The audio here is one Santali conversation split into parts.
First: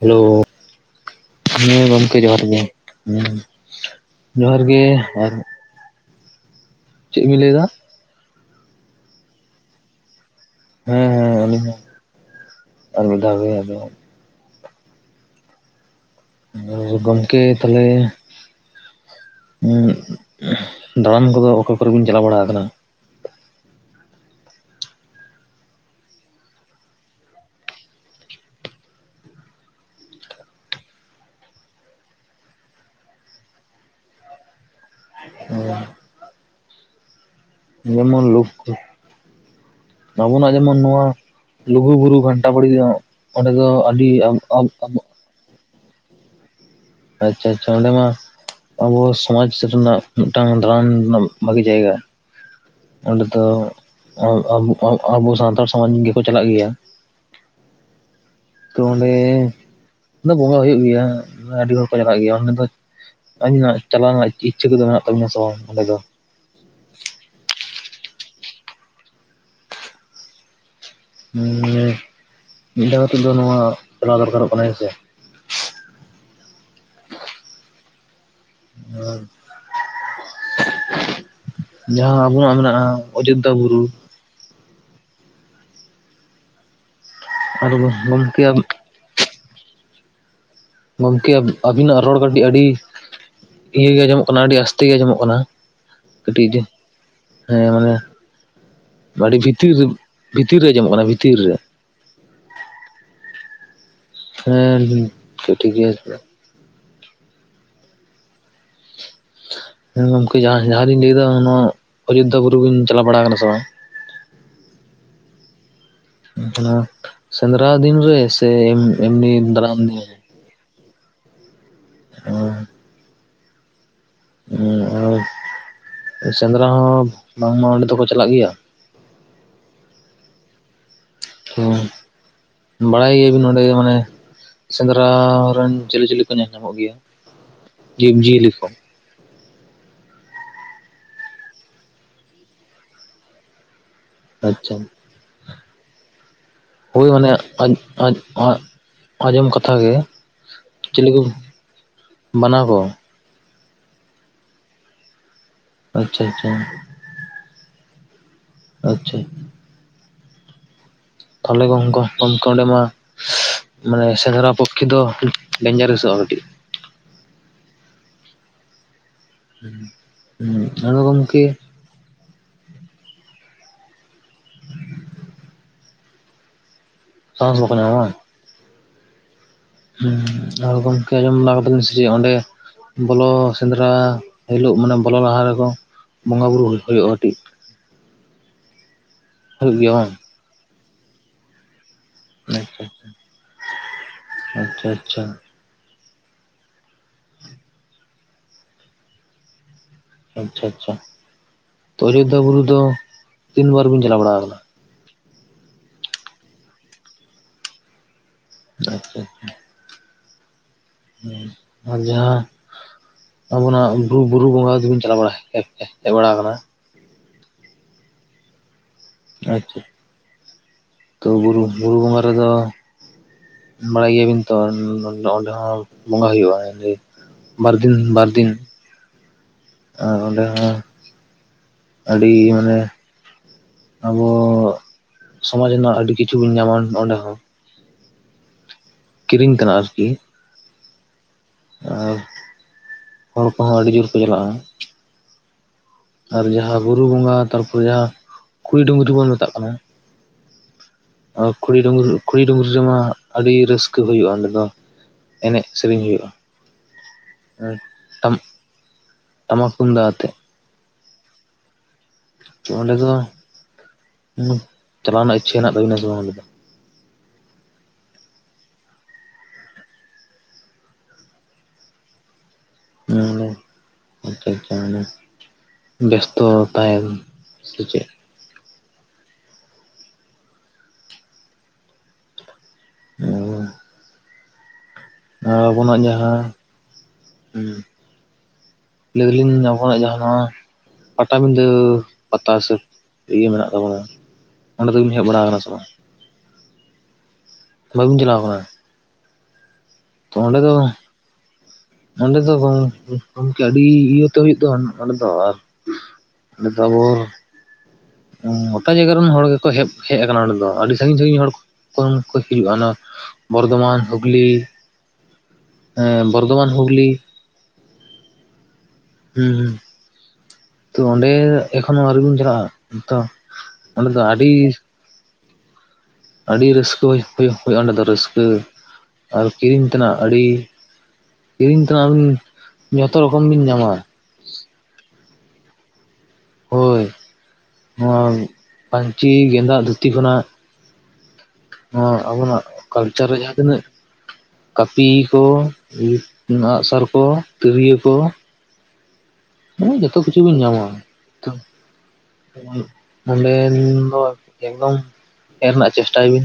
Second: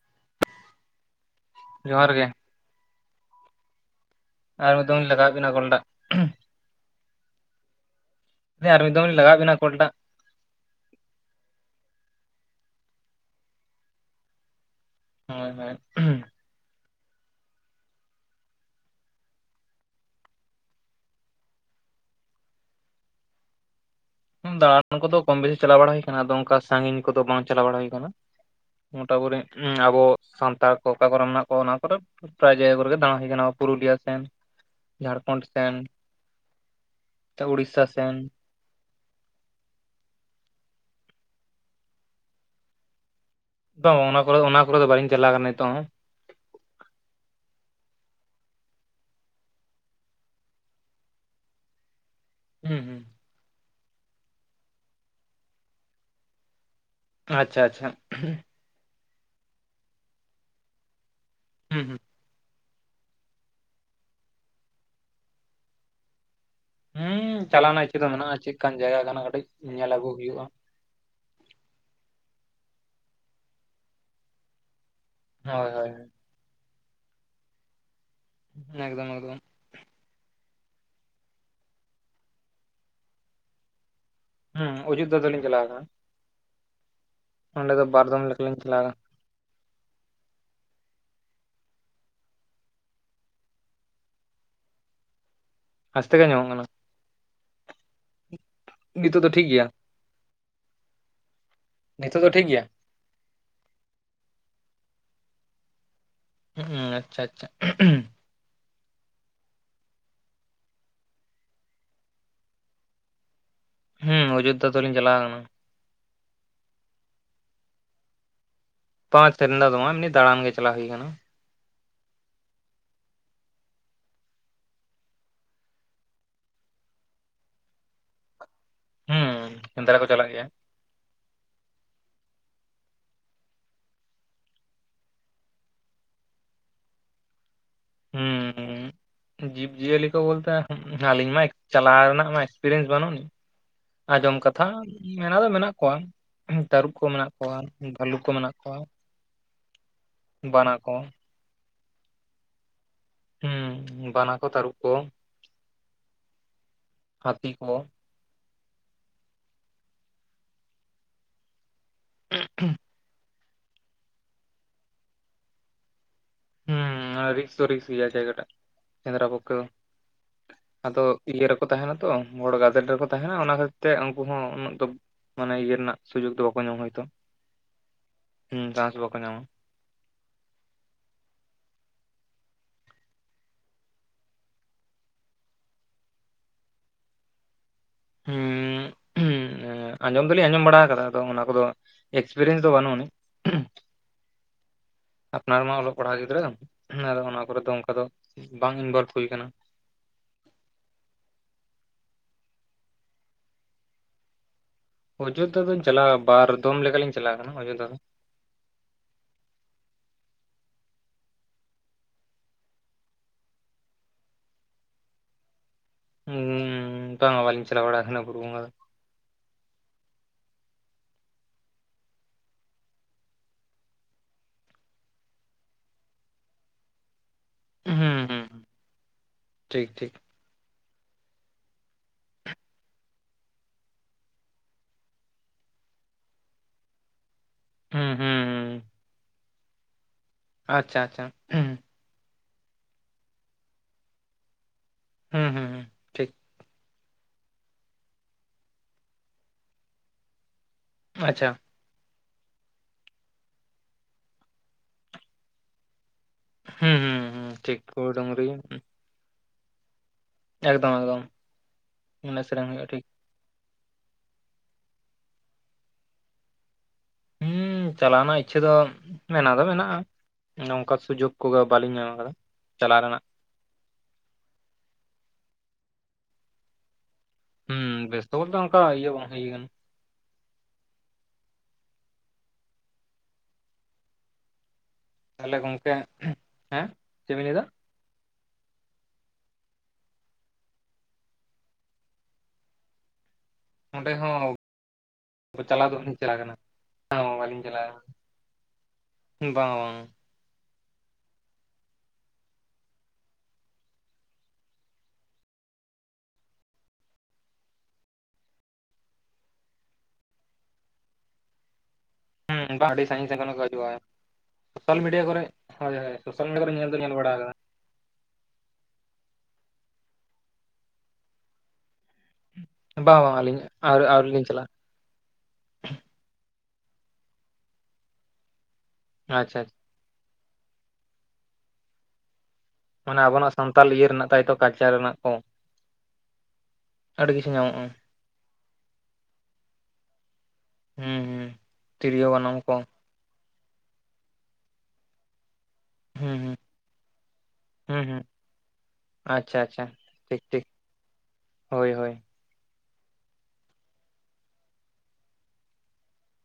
ᱦᱮᱞᱳ ᱦᱮᱸ ᱜᱚᱢᱠᱮ ᱡᱚᱦᱟᱨ ᱜᱮ ᱦᱚᱸ ᱡᱚᱦᱟᱨ ᱟᱨ ᱜᱮ ᱢᱤᱫ ᱫᱚᱢ ᱞᱤᱧ ᱟᱨ ᱞᱟᱜᱟᱣᱮᱫ ᱵᱤᱱᱟ ᱠᱚᱞᱴᱟᱜ ᱪᱮᱫ ᱵᱤᱱ ᱞᱟᱹᱭᱮᱫᱟ ᱦᱟᱱᱮ ᱟᱨ ᱢᱤᱫ ᱫᱚᱢ ᱞᱤᱧ ᱞᱟᱜᱟᱣᱟᱜ ᱵᱮᱱᱟ ᱠᱚᱞᱴᱟᱜ ᱦᱮᱸ ᱦᱮᱸ ᱟᱹᱞᱤᱧ ᱦᱚᱸ ᱟᱞᱵᱤᱫᱷᱟ ᱜᱮ ᱟᱫᱚ ᱦᱳᱭ ᱢᱟᱹᱭ ᱩᱸᱦᱩᱸ [inaudible] ᱚ ᱜᱚᱝᱠᱮ ᱛᱟᱞᱮ ᱩᱸ ᱫᱟᱬᱟᱱ ᱠᱚᱫᱚ ᱚᱠᱟ ᱠᱚᱨᱮ ᱵᱤᱱ ᱪᱟᱞᱟᱣ ᱵᱟᱲᱟ ᱟᱠᱟᱱᱟ ᱦᱮᱸ ᱫᱟᱬᱟᱱ ᱠᱚᱫᱚ ᱠᱚᱢ ᱵᱮᱥᱤ ᱪᱟᱞᱟᱣ ᱵᱟᱲᱟ ᱦᱩᱭ ᱟᱠᱟᱱᱟ ᱟᱫᱚ ᱚᱱᱠᱟ ᱥᱟᱺᱜᱤᱧ ᱠᱚᱫᱚ ᱵᱟᱝ ᱪᱟᱞᱟᱣ ᱵᱟᱲᱟ ᱦᱩᱭ ᱟᱠᱟᱱᱟ᱾ ᱢᱚᱴᱟ ᱢᱩᱴᱤ ᱟᱵᱚ ᱥᱟᱱᱛᱟᱲ ᱠᱚ ᱚᱠᱟ ᱠᱚᱨᱮ ᱢᱮᱱᱟᱜ ᱠᱚᱣᱟ ᱚᱱᱟ ᱠᱚᱨᱮ᱾ ᱯᱨᱟᱭ ᱡᱟᱭᱜᱟ ᱠᱚᱨᱮᱜᱮ ᱫᱟᱬᱟ ᱦᱩᱭ ᱠᱟᱱᱟ ᱯᱩᱨᱩᱞᱤᱭᱟ ᱥᱮᱱ ᱡᱷᱟᱲᱠᱷᱚᱱᱰ ᱥᱮᱱ ᱩᱲᱤᱥᱥᱟ ᱥᱮᱱ ᱡᱮᱢᱚᱱ ᱞᱩᱠ ᱟᱵᱚᱱᱟᱜ ᱡᱮᱢᱚᱱ ᱱᱚᱣᱟ ᱞᱩᱜᱩ ᱵᱩᱨᱩ ᱜᱷᱟᱱᱴᱟ ᱵᱟᱲᱮ ᱫᱚ ᱚᱸᱰᱮ ᱫᱚ ᱟᱹᱰᱤ ᱪᱟᱞᱟᱜ ᱠᱟᱱᱟ ᱱᱤᱛᱚᱜ ᱟᱪᱪᱷᱟ ᱟᱪᱪᱷᱟ ᱚᱸᱰᱮ ᱢᱟ ᱟᱵᱚ ᱥᱚᱢᱟᱡᱽ ᱨᱮᱱᱟᱜ ᱢᱤᱫᱴᱟᱝ ᱫᱟᱲᱟᱱ ᱨᱮᱱᱟᱜ ᱵᱷᱟᱜᱤ ᱡᱟᱭᱜᱟ ᱦᱩᱸ ᱦᱩᱸ ᱚᱸᱰᱮ ᱫᱚ ᱟᱵᱚ ᱥᱟᱱᱛᱟᱲ ᱥᱚᱢᱟᱡᱽ ᱜᱮᱠᱚ ᱪᱟᱞᱟᱜ ᱜᱮᱭᱟ᱾ ᱟᱪᱪᱷᱟ ᱟᱪᱪᱷᱟ ᱛᱚ ᱚᱸᱰᱮ ᱫᱚ ᱵᱚᱸᱜᱟ ᱦᱩᱭᱩᱜ ᱜᱮᱭᱟ ᱟᱹᱰᱤ ᱦᱩᱸ ᱦᱚᱲ ᱠᱚ ᱦᱩᱸ ᱪᱟᱞᱟᱜ ᱜᱮᱭᱟ ᱚᱸᱰᱮ ᱫᱚ ᱟᱹᱞᱤ ᱧᱟᱜ ᱪᱟᱞᱟᱣ ᱨᱮᱱᱟᱜ ᱤᱪᱪᱷᱟᱹ ᱠᱚᱫᱚ ᱢᱮᱱᱟᱜ ᱛᱟᱵᱤᱱᱟ ᱥᱮ ᱵᱟᱝ ᱚᱸᱰᱮ ᱫᱚ ᱦᱩᱸ ᱪᱟᱞᱟᱣ ᱱᱟ ᱤᱪᱟᱹ ᱫᱚ ᱢᱮᱱᱟᱜᱼᱟ ᱪᱮᱫᱠᱟᱱ ᱡᱟᱭᱜᱟ ᱠᱟᱱᱟ ᱠᱟᱹᱴᱤᱡ ᱧᱮᱞ ᱟᱹᱜᱩ ᱦᱩᱭᱩᱜᱼᱟ᱾ ᱢᱤᱫ ᱫᱷᱟᱣ ᱠᱟᱛᱮᱫ ᱫᱚ ᱱᱚᱣᱟ ᱪᱟᱞᱟᱣ ᱫᱚᱨᱠᱟᱨᱚᱜ ᱠᱟᱱᱟ ᱦᱮᱸᱥᱮ ᱦᱳᱭ ᱦᱳᱭ ᱦᱳᱭ ᱦ ᱮᱠᱫᱚᱢ ᱮᱠᱫᱚᱢ [inaudible] ᱡᱟᱦᱟᱸ ᱟᱵᱚᱱᱟᱜ ᱢᱮᱱᱟᱜᱼᱟ ᱚᱡᱳᱫᱽᱫᱷᱟ ᱵᱩᱨᱩ ᱦᱮᱸ ᱚᱡᱳᱫᱽᱫᱷᱟ ᱫᱚᱞᱤᱧ ᱪᱟᱞᱟᱣ ᱟᱠᱟᱱᱟ᱾ ᱟᱨ ᱚᱸᱰᱮ ᱫᱚ ᱵᱟᱨᱫᱚᱢ ᱜᱚᱢᱠᱮ ᱞᱮᱠᱟ ᱞᱤᱧ ᱪᱟᱞᱟᱜᱼᱟ᱾ ᱜᱚᱝᱠᱮ ᱟᱵᱤᱱᱟᱜ ᱨᱚᱲ ᱠᱟᱹᱴᱤᱡ ᱟᱹᱰᱤ ᱤᱭᱟᱹ ᱜᱮ ᱟᱸᱡᱚᱢᱚᱜ ᱠᱟᱱᱟ ᱟᱹᱰᱤ ᱟᱥᱛᱮ ᱜᱮ ᱟᱸᱡᱚᱢᱚᱜ ᱠᱟᱱᱟ᱾ ᱟᱥᱛᱮ ᱜᱮ ᱟᱸᱡᱚᱢᱚᱜ ᱠᱟᱹᱴᱤᱡ ᱠᱟᱱᱟ ᱦᱮᱸ ᱢᱟᱱᱮ ᱱᱤᱛᱚᱜ ᱫᱚ ᱟᱹᱰᱤ ᱴᱷᱤᱠ ᱜᱮᱭᱟ ᱵᱷᱤᱛᱤᱨ ᱨᱮ ᱵᱷᱤᱛᱤᱨ ᱨᱮ ᱟᱸᱡᱚᱢᱚᱜ ᱠᱟᱱᱟ ᱵᱷᱤᱛᱤᱨ ᱨᱮ ᱱᱤᱛᱚᱜ ᱫᱚ ᱴᱷᱤᱠ ᱜᱮᱭᱟ᱾ ᱦᱮᱸ ᱡᱟᱹᱱᱤᱜ ᱱᱤᱛᱚᱜ ᱴᱷᱤᱠ ᱜᱮ ᱦᱟᱹᱡᱩᱜᱼᱟ ᱚᱦᱚᱸ ᱟᱪᱪᱷᱟ ᱟᱪᱪᱷᱟ ᱦᱮᱸ ᱜᱚᱝᱠᱮ ᱡᱟᱦᱟᱸ ᱡᱟᱦᱟᱸᱛᱤᱧ ᱞᱟᱹᱭᱫᱟ ᱚᱱᱟ ᱚᱡᱳᱫᱽᱫᱷᱟ ᱵᱩᱨᱩ ᱜᱤᱧ ᱪᱟᱞᱟᱣ ᱵᱟᱲᱟ ᱠᱟᱱᱟ ᱥᱮ ᱵᱟᱝ ᱦᱮᱸ ᱚᱡᱳᱫᱽᱫᱷᱟ ᱫᱚᱞᱤᱧ ᱪᱟᱞᱟᱣ ᱟᱠᱟᱱᱟ ᱥᱮᱸᱫᱽᱨᱟ ᱫᱤᱱᱨᱮ ᱥᱮ ᱮᱢᱱᱤ ᱯᱟᱸᱪ ᱥᱮᱧ ᱫᱚ ᱫᱟᱬᱟᱱ ᱵᱟᱝ ᱫᱤᱱ ᱮᱢᱚᱱ ᱫᱟᱲᱟᱱ ᱜᱮ ᱪᱟᱞᱟᱣ ᱦᱩᱭ ᱟᱠᱟᱱᱟ᱾ ᱟᱨ [inaudible] ᱟᱨ ᱥᱮᱸᱫᱽᱨᱟ ᱦᱚᱸ ᱵᱟᱝᱢᱟ ᱚᱸᱰᱮ ᱫᱚᱠᱚ ᱪᱟᱞᱟᱜ ᱜᱮᱭᱟ᱾ ᱦᱩᱸ ᱥᱮᱸᱫᱽᱨᱟ ᱠᱚ ᱪᱟᱞᱟᱜ ᱜᱮᱭᱟ᱾ ᱦᱚ ᱵᱟᱲᱟᱭ ᱜᱮᱭᱟᱵᱤᱱ ᱱᱚᱸᱰᱮ ᱢᱟᱱᱮ ᱥᱮᱸᱫᱽᱨᱟ ᱨᱮᱱ ᱡᱮᱞᱮᱡᱤᱭᱟᱹᱞᱤ ᱠᱚ ᱧᱮᱞ ᱧᱟᱢᱚᱜ ᱜᱮᱭᱟ ᱡᱤᱵᱽ ᱡᱤᱭᱟᱹᱞᱤ ᱠᱚ ᱦᱩᱸ ᱡᱤᱵᱽ ᱡᱤᱭᱟᱹᱞᱤ ᱠᱚ ᱵᱚᱞᱛᱮ ᱟᱹᱞᱤᱧ ᱢᱟ ᱪᱟᱞᱟᱣ ᱨᱮᱱᱟᱜ ᱢᱟ ᱮᱠᱥᱯᱮᱨᱤᱭᱮᱱᱥ ᱵᱟᱹᱱᱩᱜᱼᱟ ᱟᱸᱡᱚᱢ ᱠᱟᱛᱷᱟ ᱟᱪᱪᱷᱟ ᱢᱮᱱᱟᱜ ᱫᱚ ᱢᱮᱱᱟᱜ ᱠᱚᱣᱟ᱾ ᱛᱟᱹᱨᱩᱵ ᱠᱚ ᱦᱳᱭ ᱢᱟᱱᱮ ᱢᱮᱱᱟᱜ ᱠᱚᱣᱟ ᱟᱡ ᱟᱡ ᱵᱷᱟᱹᱞᱩᱠ ᱠᱚ ᱢᱮᱱᱟᱜ ᱟᱡ ᱠᱚᱣᱟ ᱟᱸᱡᱚᱢ ᱠᱟᱛᱷᱟ ᱜᱮ ᱵᱟᱱᱟ ᱠᱚ ᱵᱟᱱᱟ ᱠᱚ ᱦᱸ ᱵᱟᱱᱟ ᱠᱚ ᱛᱟᱹᱨᱩᱵ ᱠᱚ ᱟᱪᱪᱷᱟ ᱟᱪᱪᱷᱟ ᱦᱛᱤᱤ ᱠᱚ ᱟᱪᱪᱷᱟ ᱛᱟᱦᱚᱞᱮ [unintelligible] ᱚᱸᱰᱮ ᱢᱟ ᱢᱟᱱᱮ ᱥᱮᱸᱫᱽᱨᱟ ᱯᱚᱠᱠᱷᱮ ᱫᱚ ᱰᱮᱧᱡᱟᱨᱮᱥᱚᱜᱼᱟ ᱠᱟᱹᱴᱤᱡ ᱦᱩᱸ ᱨᱤᱠᱥ ᱫᱚ ᱨᱥᱠᱥ ᱜᱮᱭᱟ ᱡᱟᱭᱜᱟᱴᱟ ᱥᱮᱸᱱᱫᱨᱟ ᱯᱚᱠ ᱦᱩᱸ ᱟᱫᱚ ᱜᱚᱢᱠᱮ ᱤᱭᱟᱹ ᱨᱮᱠᱚ ᱛᱟᱦᱮᱱᱟ ᱛᱚ ᱦᱚᱲ ᱜᱟᱫᱮᱞ ᱨᱮᱠᱚ ᱛᱟᱦᱮᱱᱟ ᱚᱱᱟ ᱠᱷᱟᱹᱛᱤᱨ ᱛᱮ ᱩᱱᱠᱩ ᱦᱚᱸ ᱩᱱᱟᱹᱜ ᱫᱚ ᱢᱟᱱᱮ ᱤᱭᱟᱹ ᱨᱮᱱᱟᱜ ᱥᱩᱡᱳᱜ ᱫᱚ ᱵᱟᱠᱚ ᱧᱟᱢᱟ ᱦᱚᱭᱛᱚ ᱥᱟᱦᱟᱥ ᱵᱟᱠᱩ ᱧᱟᱢᱟ ᱵᱟᱝ ᱦᱩᱸ [unintelligible] ᱧᱟᱢ ᱦᱸ ᱟᱨ ᱜᱚᱢᱠᱮ ᱟᱸᱡᱚᱢ ᱵᱟᱲᱟ ᱟᱠᱟᱫᱟᱞᱤᱧ ᱥᱮᱪᱤᱫ ᱚᱸᱰᱮ ᱵᱚᱞᱚ ᱥᱮᱸᱫᱽᱨᱟ ᱦᱤᱞᱳ ᱢᱟᱱᱮ ᱵᱚᱞᱚ ᱞᱟᱦᱟ ᱨᱮᱠᱚ ᱵᱚᱸᱜᱟ ᱵᱳᱩᱨᱩᱳ ᱦᱩᱭᱩᱜᱼᱟ ᱠᱟᱹᱴᱤᱡ ᱦᱸ ᱦᱩᱭᱩᱜ ᱜᱮᱭᱟ ᱵᱟᱝ ᱟᱸᱡᱚᱢ ᱫᱚᱞᱤᱧ ᱟᱸᱡᱚᱢ ᱵᱟᱲᱟ ᱟᱠᱟᱫᱟ ᱟᱫᱚ ᱚᱱᱟ ᱠᱚᱫᱚ ᱮᱠᱥᱯᱤᱨᱤᱭᱮᱱᱥ ᱫᱚ ᱟᱪᱪᱷᱟ ᱵᱟᱹᱱᱩᱜ [unintelligible] ᱟᱪᱪᱷᱟ ᱟᱪᱪᱷᱟ ᱚᱱᱟ ᱨᱮᱢᱟ ᱚᱞᱚᱜ ᱯᱟᱲᱦᱟᱜ ᱜᱤᱫᱽᱨᱟᱹ ᱟᱫᱚ ᱚᱱᱟ ᱠᱚᱨᱮᱫ ᱫᱚ ᱚᱱᱠᱟ ᱫᱚ ᱵᱟᱝ ᱤᱱᱵᱚᱞᱵᱷ ᱦᱩᱭ ᱟᱠᱟᱱᱟ ᱟᱪᱪᱷᱟ ᱟᱪᱪᱷᱟ ᱛᱚ ᱚᱡᱳᱫᱽᱫᱷᱟ ᱵᱩᱨᱩ ᱫᱚ ᱛᱤᱱ ᱵᱟᱨ ᱵᱤᱱ ᱪᱟᱞᱟᱣ ᱵᱟᱲᱟ ᱟᱠᱟᱱᱟ ᱚᱡᱳᱫᱽᱫᱷᱟ ᱫᱚᱧ ᱪᱟᱞᱟᱜᱼᱟ ᱵᱟᱨ ᱫᱚᱢ ᱞᱮᱠᱟ ᱞᱤᱧ ᱪᱟᱞᱟᱜ ᱠᱟᱱᱟ ᱚᱡᱳᱫᱽᱫᱷᱟ ᱫᱚ ᱟᱪᱪᱷᱟ ᱟᱪᱪᱷᱟ ᱦ ᱟᱨ ᱡᱟᱦᱟᱸ ᱟᱵᱚᱱᱟᱜ ᱵᱩᱨᱩ ᱵᱚᱸᱜᱟᱫᱤᱵᱚᱱ ᱪᱟᱞᱟᱣ ᱵᱟᱲᱟᱭ [unintelligible] ᱦᱮᱡ ᱵᱟᱲᱟ ᱟᱠᱟᱱᱟ ᱢᱤᱫ ᱫᱷᱟᱣ ᱦᱚᱸ ᱵᱟᱞᱤᱧ ᱪᱟᱞᱟᱭ ᱵᱟᱲᱟ ᱟᱠᱟᱱᱟ ᱵᱩᱨᱩ ᱵᱸᱜᱟ ᱫᱚ ᱟᱪᱪᱷᱟ ᱛᱚ ᱵᱩᱨᱩ ᱵᱩᱨᱩ ᱵᱚᱸᱜᱟ ᱨᱮᱫᱚ ᱵᱟᱲᱟᱭ ᱜᱮᱭᱟᱵᱤᱱ ᱛᱚ ᱚᱸᱰᱮ ᱦᱚᱸ ᱵᱚᱸᱜᱟ ᱦᱩᱭᱩᱜᱼᱟ ᱵᱟᱨ ᱫᱤᱱ ᱦᱩᱸ ᱵᱟᱨ ᱦᱩᱸ ᱫᱤᱱ ᱴᱷᱤᱠ ᱴᱷᱤᱠ ᱟᱨ ᱚᱸᱰᱮ ᱦᱚᱸ ᱟᱹᱰᱤ ᱢᱟᱱᱮ ᱟᱵᱚ ᱥᱚᱢᱟᱡᱽ ᱨᱮᱱᱟᱜ ᱟᱹᱰᱤ ᱠᱤᱪᱷᱩ ᱵᱚᱱ ᱧᱟᱢᱟ ᱚᱸᱰᱮ ᱦᱚᱸ ᱦᱩᱸ ᱦᱩᱸ ᱦᱩᱸ ᱠᱤᱨᱤᱧ ᱛᱟᱱᱟ ᱟᱨᱠᱤ ᱟᱪᱪᱷᱟ ᱟᱪᱪᱷᱟ ᱦᱩ ᱟᱨ ᱦᱚᱲ ᱠᱚᱦᱚᱸ ᱟᱹᱰᱤ ᱡᱳᱨ ᱠᱚ ᱪᱟᱞᱟᱜᱼᱟ ᱦᱩᱸ ᱦᱩᱸ ᱦᱩᱸ ᱟᱨ ᱡᱟᱦᱟᱸ ᱵᱩᱨᱩ ᱵᱚᱸᱜᱟ ᱛᱟᱨᱯᱚᱨᱮ ᱡᱟᱦᱟᱸ ᱠᱩᱲᱤ ᱰᱩᱝᱨᱤᱵᱚᱱ ᱢᱮᱛᱟᱜ ᱠᱟᱱᱟ᱾ ᱚ ᱟᱪᱪᱷᱟ ᱠᱷᱩᱲᱤ ᱰᱩᱝᱨᱤ ᱠᱷᱚᱲᱤ ᱰᱩᱝᱨᱤ ᱨᱮᱢᱟ ᱟᱹᱰᱤ ᱨᱟᱹᱥᱠᱟᱹ ᱦᱩᱭᱩᱜᱼᱟ ᱚᱸᱰᱮ ᱫᱚ ᱮᱱᱮᱡ ᱥᱮᱨᱮᱧ ᱦᱩᱭᱩᱜᱼᱟ ᱦᱩᱸ ᱦᱩᱸ ᱦᱩᱸ ᱴᱤᱠ ᱠᱷᱩᱲᱤ ᱴᱟᱢ ᱰᱩᱝᱨᱤ ᱴᱟᱢᱟᱠ ᱛᱩᱢᱫᱟ ᱟᱛᱮ ᱮᱠᱫᱚᱢ ᱮᱠᱫᱚᱢ ᱚᱱᱟ ᱥᱮᱨᱮᱧ ᱚ ᱦᱩᱭᱩᱜᱼᱟ ᱚᱸᱰᱮᱮᱫ ᱴᱷᱤᱠ ᱫᱚ ᱪᱟᱞᱟᱣ ᱨᱮᱱᱟᱜ ᱤᱪᱪᱷᱟᱹ ᱦᱮᱱᱟᱜ ᱛᱟᱵᱤᱱᱟ ᱥᱮ ᱵᱟᱝ ᱚᱸᱰᱮ ᱫᱚ ᱦᱮᱸ ᱪᱟᱞᱟᱣ ᱨᱮᱱᱟᱜ ᱤᱪᱪᱷᱟᱹ ᱫᱚ ᱢᱮᱱᱟᱜ ᱫᱚ ᱢᱮᱱᱟᱜᱼᱟ ᱱᱚᱝᱠᱟ ᱥᱩᱡᱳᱜᱽ ᱠᱚᱜᱮ ᱵᱟᱹᱞᱤᱧ ᱧᱟᱢ ᱟᱠᱟᱫᱟ ᱪᱟᱞᱟᱣ ᱨᱮᱱᱟᱜ ᱚ ᱟᱪᱪᱷᱟ ᱟᱪᱪᱷᱟ ᱢᱟᱱᱮ ᱵᱮᱥᱛᱚ ᱛᱟᱭ ᱦᱩᱸ ᱵᱮᱥᱛᱚ ᱵᱚᱞᱛᱮ ᱚᱱᱠᱟ ᱤᱭᱟᱹ ᱵᱟᱝ ᱦᱩᱜᱠᱟᱱᱟ [unintelligible] ᱛᱟᱦᱚᱞᱮ ᱜᱚᱝᱠᱮ ᱟᱵᱚᱱᱟᱜ ᱡᱟᱦᱟᱸ ᱦᱮᱸ ᱪᱮᱫ ᱵᱮᱤᱱ ᱞᱟᱹᱭᱫᱟ? ᱞᱟᱹᱭᱞᱤᱧ ᱟᱵᱚᱣᱟᱜ ᱡᱟᱦᱟᱸ ᱱᱚᱣᱟ ᱯᱟᱴᱟᱵᱤᱫᱟᱹ ᱯᱟᱛᱟ ᱥᱮ ᱤᱭᱟᱹ ᱢᱮᱱᱟᱜ ᱛᱟᱯᱚᱱᱟ ᱚᱸᱰᱮ ᱫᱚᱵᱤᱱ ᱦᱮᱡ ᱵᱟᱲᱟ ᱠᱟᱱᱟ ᱥᱮ ᱵᱟᱝ ᱵᱟᱞᱤᱧ ᱪᱟᱞᱟᱜ ᱠᱟᱱᱟ [unintelligible] ᱪᱟᱞᱟᱣ ᱠᱟᱱᱟ ᱵᱟᱹᱵᱤᱱ ᱪᱟᱞᱟᱣ ᱟᱠᱟᱱᱟ ᱵᱟᱝᱟ ᱵᱟᱝ ᱛᱚ ᱚᱰᱮ ᱫᱚ ᱚᱸᱰᱮ ᱫᱚᱠ ᱜᱚᱝᱠᱮ ᱟᱹᱰᱤ ᱤᱭᱟᱹᱛᱮ ᱦᱩᱭᱩᱜ ᱫᱚ ᱱᱚᱸᱰᱮ ᱫᱚ ᱟᱨ ᱱᱮᱛᱚᱜ ᱟᱵᱚᱨ ᱜᱚᱴᱟ ᱡᱟᱭᱜᱟ ᱨᱮᱱ ᱦᱚᱲ ᱜᱮᱠᱚ ᱦᱮᱵ ᱦᱮᱡ ᱟᱠᱟᱱᱟ ᱱᱚᱸᱰᱮ ᱫᱚ ᱟᱹᱰᱤ ᱥᱟᱺᱜᱤᱧ ᱥᱟᱹᱜᱤᱧ ᱦᱚᱲ ᱠᱚ ᱯᱩᱱ ᱠᱚ ᱦᱩᱸ ᱦᱩᱭᱩᱜᱼᱟ ᱚᱱᱟ ᱵᱟᱝ ᱟᱹᱰᱤ ᱥᱟᱺᱜᱤᱧ ᱥᱟᱺᱜᱤᱧ ᱠᱷᱚᱱ ᱠᱚ ᱦᱤᱡᱩᱜᱼᱟ ᱵᱚᱨᱫᱷᱚᱢᱟᱱ ᱦᱩᱜᱽᱞᱤ ᱥᱳᱥᱟᱞ ᱢᱤᱰᱤᱭᱟ ᱠᱚᱨᱮ ᱦᱳᱭ ᱦᱳᱭ ᱦᱮᱸ ᱥᱳᱥᱟᱞ ᱢᱤᱰᱤᱭᱟ ᱵᱚᱨᱫᱷᱚᱢᱟᱱ ᱠᱚᱨᱮ ᱧᱮᱞ ᱫᱚ ᱦᱩᱜᱽᱞᱤ ᱧᱮᱞ ᱵᱟᱲᱟ ᱟᱠᱟᱫᱟ ᱦᱩᱸ ᱛᱚ ᱚᱸᱰᱮ ᱮᱠᱷᱚᱱᱳ ᱟᱹᱣᱨᱤ ᱵᱤᱱ ᱪᱟᱞᱟᱜᱼᱟ ᱛᱚ ᱵᱟᱝ ᱵᱟᱝ ᱟᱹᱞᱤᱧ ᱟᱹᱣᱨᱤ ᱚᱸᱰᱮ ᱫᱚ ᱟᱹᱣᱨᱤ ᱞᱤᱧ ᱪᱟᱞᱟᱜᱼᱟ ᱟᱹᱰᱤᱨ ᱟᱹᱰᱤ ᱨᱟᱹᱥᱠᱟᱹᱭ ᱦᱩᱭ ᱦᱩᱭᱩᱜᱼᱟ ᱚᱸᱰᱮ ᱫᱚ ᱨᱟᱹᱥᱠᱟᱹ ᱟᱨ ᱟᱪᱪᱷᱟ ᱟᱪᱪᱷᱟ ᱠᱤᱨᱤᱧ ᱛᱮᱱᱟᱜ ᱟᱹᱰᱤ ᱠᱤᱨᱤᱧ ᱛᱮᱱᱟᱜᱤᱱ ᱢᱟᱱᱮ ᱟᱵᱚᱱᱟᱜ ᱥᱟᱱᱛᱟᱞ ᱤᱭᱟᱹ ᱨᱮᱱᱟᱜ ᱛᱟᱭᱛᱚ ᱠᱟᱞᱪᱟᱨ ᱨᱮᱱᱟᱜ ᱠᱚ ᱦᱳᱭ ᱟᱹᱰᱤ ᱠᱤᱪᱷᱩ ᱧᱟᱢᱚᱜᱼᱟ ᱱᱚᱣᱟ ᱯᱟᱹᱧᱪᱤ ᱜᱮᱸᱫᱟᱜ ᱫᱷᱩᱛᱤ ᱠᱷᱚᱱᱟᱜ ᱦᱩᱸ ᱦᱩᱸ ᱱᱚᱣᱟ ᱛᱤᱨᱭᱳ ᱵᱟᱱᱟᱢ ᱟᱵᱚᱱᱟᱜ ᱠᱚ ᱠᱟᱞᱪᱟᱨ ᱨᱮ ᱡᱟᱦᱟᱸ ᱛᱤᱱᱟᱹᱜ ᱠᱟᱹᱯᱤ ᱠᱚ ᱦᱩᱸ ᱦᱩᱸ ᱟᱸᱜᱥᱟᱨ ᱠᱚ ᱛᱤᱨᱭᱳ ᱠᱚ ᱟᱪᱷᱟ ᱟᱪᱷᱟ ᱡᱚᱛᱚ ᱠᱤᱪᱷᱩ ᱵᱤᱱ ᱧᱟᱢᱟᱼᱟ ᱦᱳᱭ ᱦᱳᱭ ᱱᱚᱰᱮᱱ ᱫᱚ ᱮᱠᱫᱚᱢ ᱦᱮᱡ ᱨᱮᱱᱟᱜ ᱪᱮᱥᱴᱟᱭ ᱵᱤᱱ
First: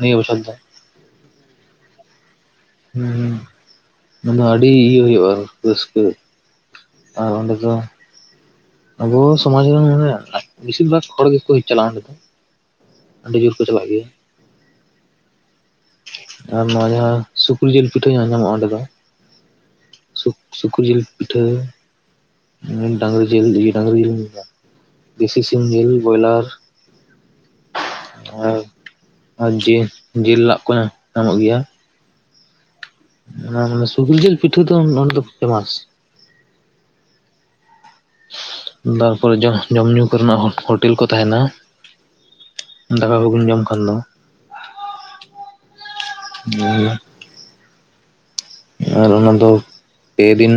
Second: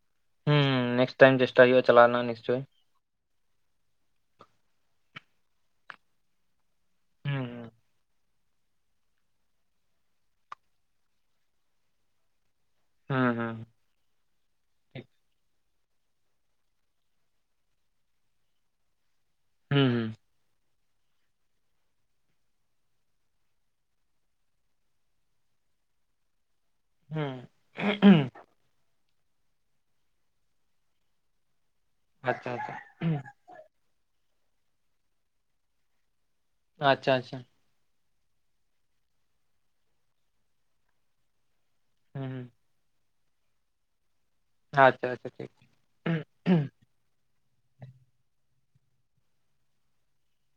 ᱱᱤᱭᱟᱹ ᱵᱚᱪᱷᱚᱨ ᱫᱚ ᱦᱩᱸ ᱱᱮᱠᱥᱴ ᱴᱟᱭᱤᱢ ᱪᱮᱥᱴᱟᱭ ᱦᱩᱭᱩᱜᱼᱟ ᱪᱟᱞᱱᱟ ᱱᱤᱥᱪᱚᱭ ᱦᱮᱸ ᱚᱱᱟ ᱫᱚ ᱟᱹᱰᱤ ᱤᱭᱟᱹ ᱦᱩᱭᱩᱜᱼᱟ ᱨᱟᱹᱥᱠᱟᱹ ᱟᱨ ᱚᱸᱰᱮ ᱦᱩᱸ ᱫᱚ ᱟᱵᱚ ᱥᱚᱢᱟᱡ ᱨᱮᱱ ᱢᱟᱱᱮ ᱵᱮᱥᱤᱨ ᱵᱷᱟᱜᱽ ᱦᱚᱲ ᱜᱮᱠᱚ ᱪᱟᱞᱟᱜᱼᱟ ᱚᱸᱰᱮ ᱫᱚ ᱦᱩᱸ ᱟᱹᱰᱤ ᱡᱳᱨ ᱠᱚ ᱦᱩᱸ ᱪᱟᱞᱟᱜ ᱜᱮᱭᱟ ᱟᱨ ᱱᱚᱶᱟ ᱡᱟᱦᱟᱸ ᱥᱩᱠᱨᱤ ᱡᱤᱞ ᱯᱤᱴᱷᱟᱹ ᱧᱟᱢᱚᱜᱼᱟ ᱚᱸᱰᱮ ᱫᱚ ᱦᱩᱸ ᱦᱩᱸ ᱥᱩᱠ ᱥᱩᱠᱨᱤ ᱡᱤᱞ ᱯᱤᱴᱷᱟᱹ ᱰᱟᱝᱨᱤ ᱡᱮᱞ ᱤᱭᱟᱹ ᱰᱟᱝᱨᱤ ᱡᱤᱞ ᱫᱮᱥᱤ ᱥᱤᱢ ᱡᱤᱞ ᱵᱚᱭᱞᱟᱨ ᱦᱩᱸ ᱟᱨ ᱟᱨ ᱡᱤᱞ ᱡᱤᱞ ᱞᱟᱜ ᱠᱚ ᱧᱟᱢᱚᱜ ᱜᱮᱭᱟ ᱟᱪᱪᱷᱟ ᱟᱪᱪᱷᱟ ᱚᱱᱟ ᱢᱟᱱᱮ ᱥᱩᱠᱨᱤ ᱡᱤᱞ ᱯᱤᱴᱷᱟᱹ ᱫᱚ ᱚᱰᱮ ᱫᱚ ᱯᱷᱮᱢᱟᱥ ᱟᱪᱪᱷᱟ ᱟᱪᱪᱷᱟ ᱛᱟᱨᱯᱚᱨᱮ ᱡᱚ ᱡᱚᱢ ᱧᱩ ᱠᱚᱨᱮᱱᱟᱜ ᱦᱳᱴᱮᱞ ᱠᱚ ᱛᱟᱦᱮᱱᱟ ᱦᱩᱸ ᱦᱩᱸ ᱟᱠᱟ ᱠᱚᱵᱤᱱ ᱡᱟᱢ ᱠᱷᱟᱱ ᱫᱚ ᱟᱪᱪᱷᱟ ᱟᱪᱪᱷᱟ ᱴᱷᱤᱠ ᱦᱩᱸ ᱦ [unintelligible] ᱟᱨ ᱚᱱᱟᱫᱚ ᱯᱮᱫᱤᱱ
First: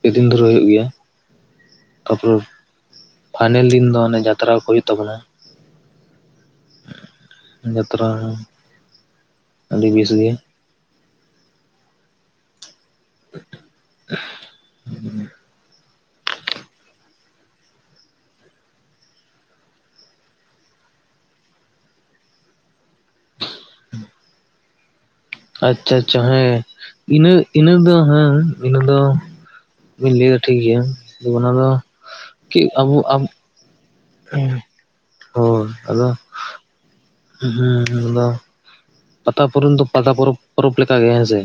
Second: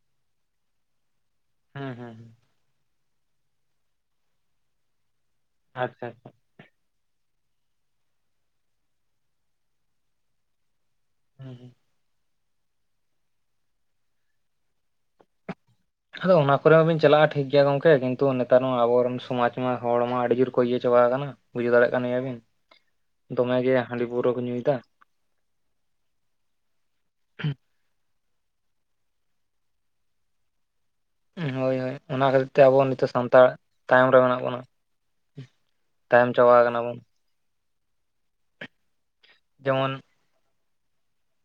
ᱯᱮᱫᱤᱱ ᱫᱷᱚᱨᱮ ᱦᱩᱭᱩᱜ ᱜᱮᱭᱟ ᱦᱩᱸ ᱛᱟᱯᱚᱨ ᱯᱷᱟᱭᱱᱮᱞ ᱫᱤᱱ ᱫᱚ ᱚᱱᱮ ᱡᱟᱛᱨᱟ ᱠᱚ ᱦᱩᱭᱩᱜ ᱛᱟᱵᱚᱱᱟ ᱟᱪᱪᱷᱟ ᱟᱪᱪᱷᱟ ᱡᱟᱛᱨᱟ ᱦᱚᱸ ᱟᱹᱰᱤ ᱵᱮᱥ ᱜᱮ ᱦᱩᱸ ᱦᱩᱸ ᱦᱸ [unintelligible] ᱟᱫᱚ ᱚᱱᱟ ᱠᱚᱨᱮ ᱢᱟᱵᱤᱱ ᱪᱟᱞᱟᱜᱼᱟ ᱴᱷᱤᱠ ᱜᱮᱭᱟ ᱜᱚᱝᱠᱮ ᱠᱤᱱᱛᱩ ᱱᱮᱛᱟᱨ ᱢᱟ ᱟᱵᱚᱨᱮᱱ ᱥᱚᱢᱟᱡ ᱢᱟ ᱦᱚᱲ ᱢᱟ ᱟᱹᱰᱤ ᱡᱳᱨ ᱠᱚ ᱤᱭᱟᱹ ᱪᱟᱵᱟ ᱠᱟᱱᱟ ᱵᱩᱡᱷᱟᱹᱣ ᱫᱟᱲᱮᱭᱟᱜ ᱠᱟᱱ ᱜᱮᱭᱟᱵᱤᱱ ᱫᱚᱢᱮᱜ ᱜᱮ ᱦᱟᱺᱰᱤ ᱯᱟᱹᱣᱨᱟᱹ ᱠᱚ ᱧᱩᱭᱮᱫᱟ ᱟᱪᱪᱷᱟ ᱟᱪᱪᱷᱟ ᱦᱮᱸ ᱤᱱᱟᱹ ᱤᱱᱟᱹ ᱫᱚ ᱦᱮᱸ ᱤᱱᱟᱹ ᱫᱚ ᱵᱤᱱ ᱞᱟᱹᱭᱟ ᱴᱷᱤᱠ ᱜᱮᱭᱟ ᱟᱫᱚ ᱚᱱᱟ ᱫᱚ ᱦᱳᱭ ᱦᱳᱭ ᱚᱱᱟ ᱠᱷᱟᱹᱛᱤᱨ ᱛᱮ ᱠᱤ ᱟᱵᱚ ᱱᱤᱛᱚᱜ ᱟᱵ ᱥᱟᱱᱛᱟᱲ ᱛᱟᱭᱚᱢ ᱨᱮ ᱢᱮᱱᱟᱜ ᱵᱚᱱᱟ ᱛᱟᱭᱚᱢ ᱪᱟᱵᱟᱣ ᱠᱟᱱᱟ ᱵᱚᱱ ᱦᱩᱸᱸ [unintelligible] ᱯᱟᱛᱟ ᱯᱚᱨᱚᱱ ᱫᱚ ᱡᱮᱢᱚᱱ ᱯᱟᱛᱟ ᱯᱚᱨᱚᱵᱽ ᱯᱚᱨᱚᱵᱽ ᱞᱮ ᱞᱮᱠᱟᱜᱮ ᱦᱮᱸᱥᱮ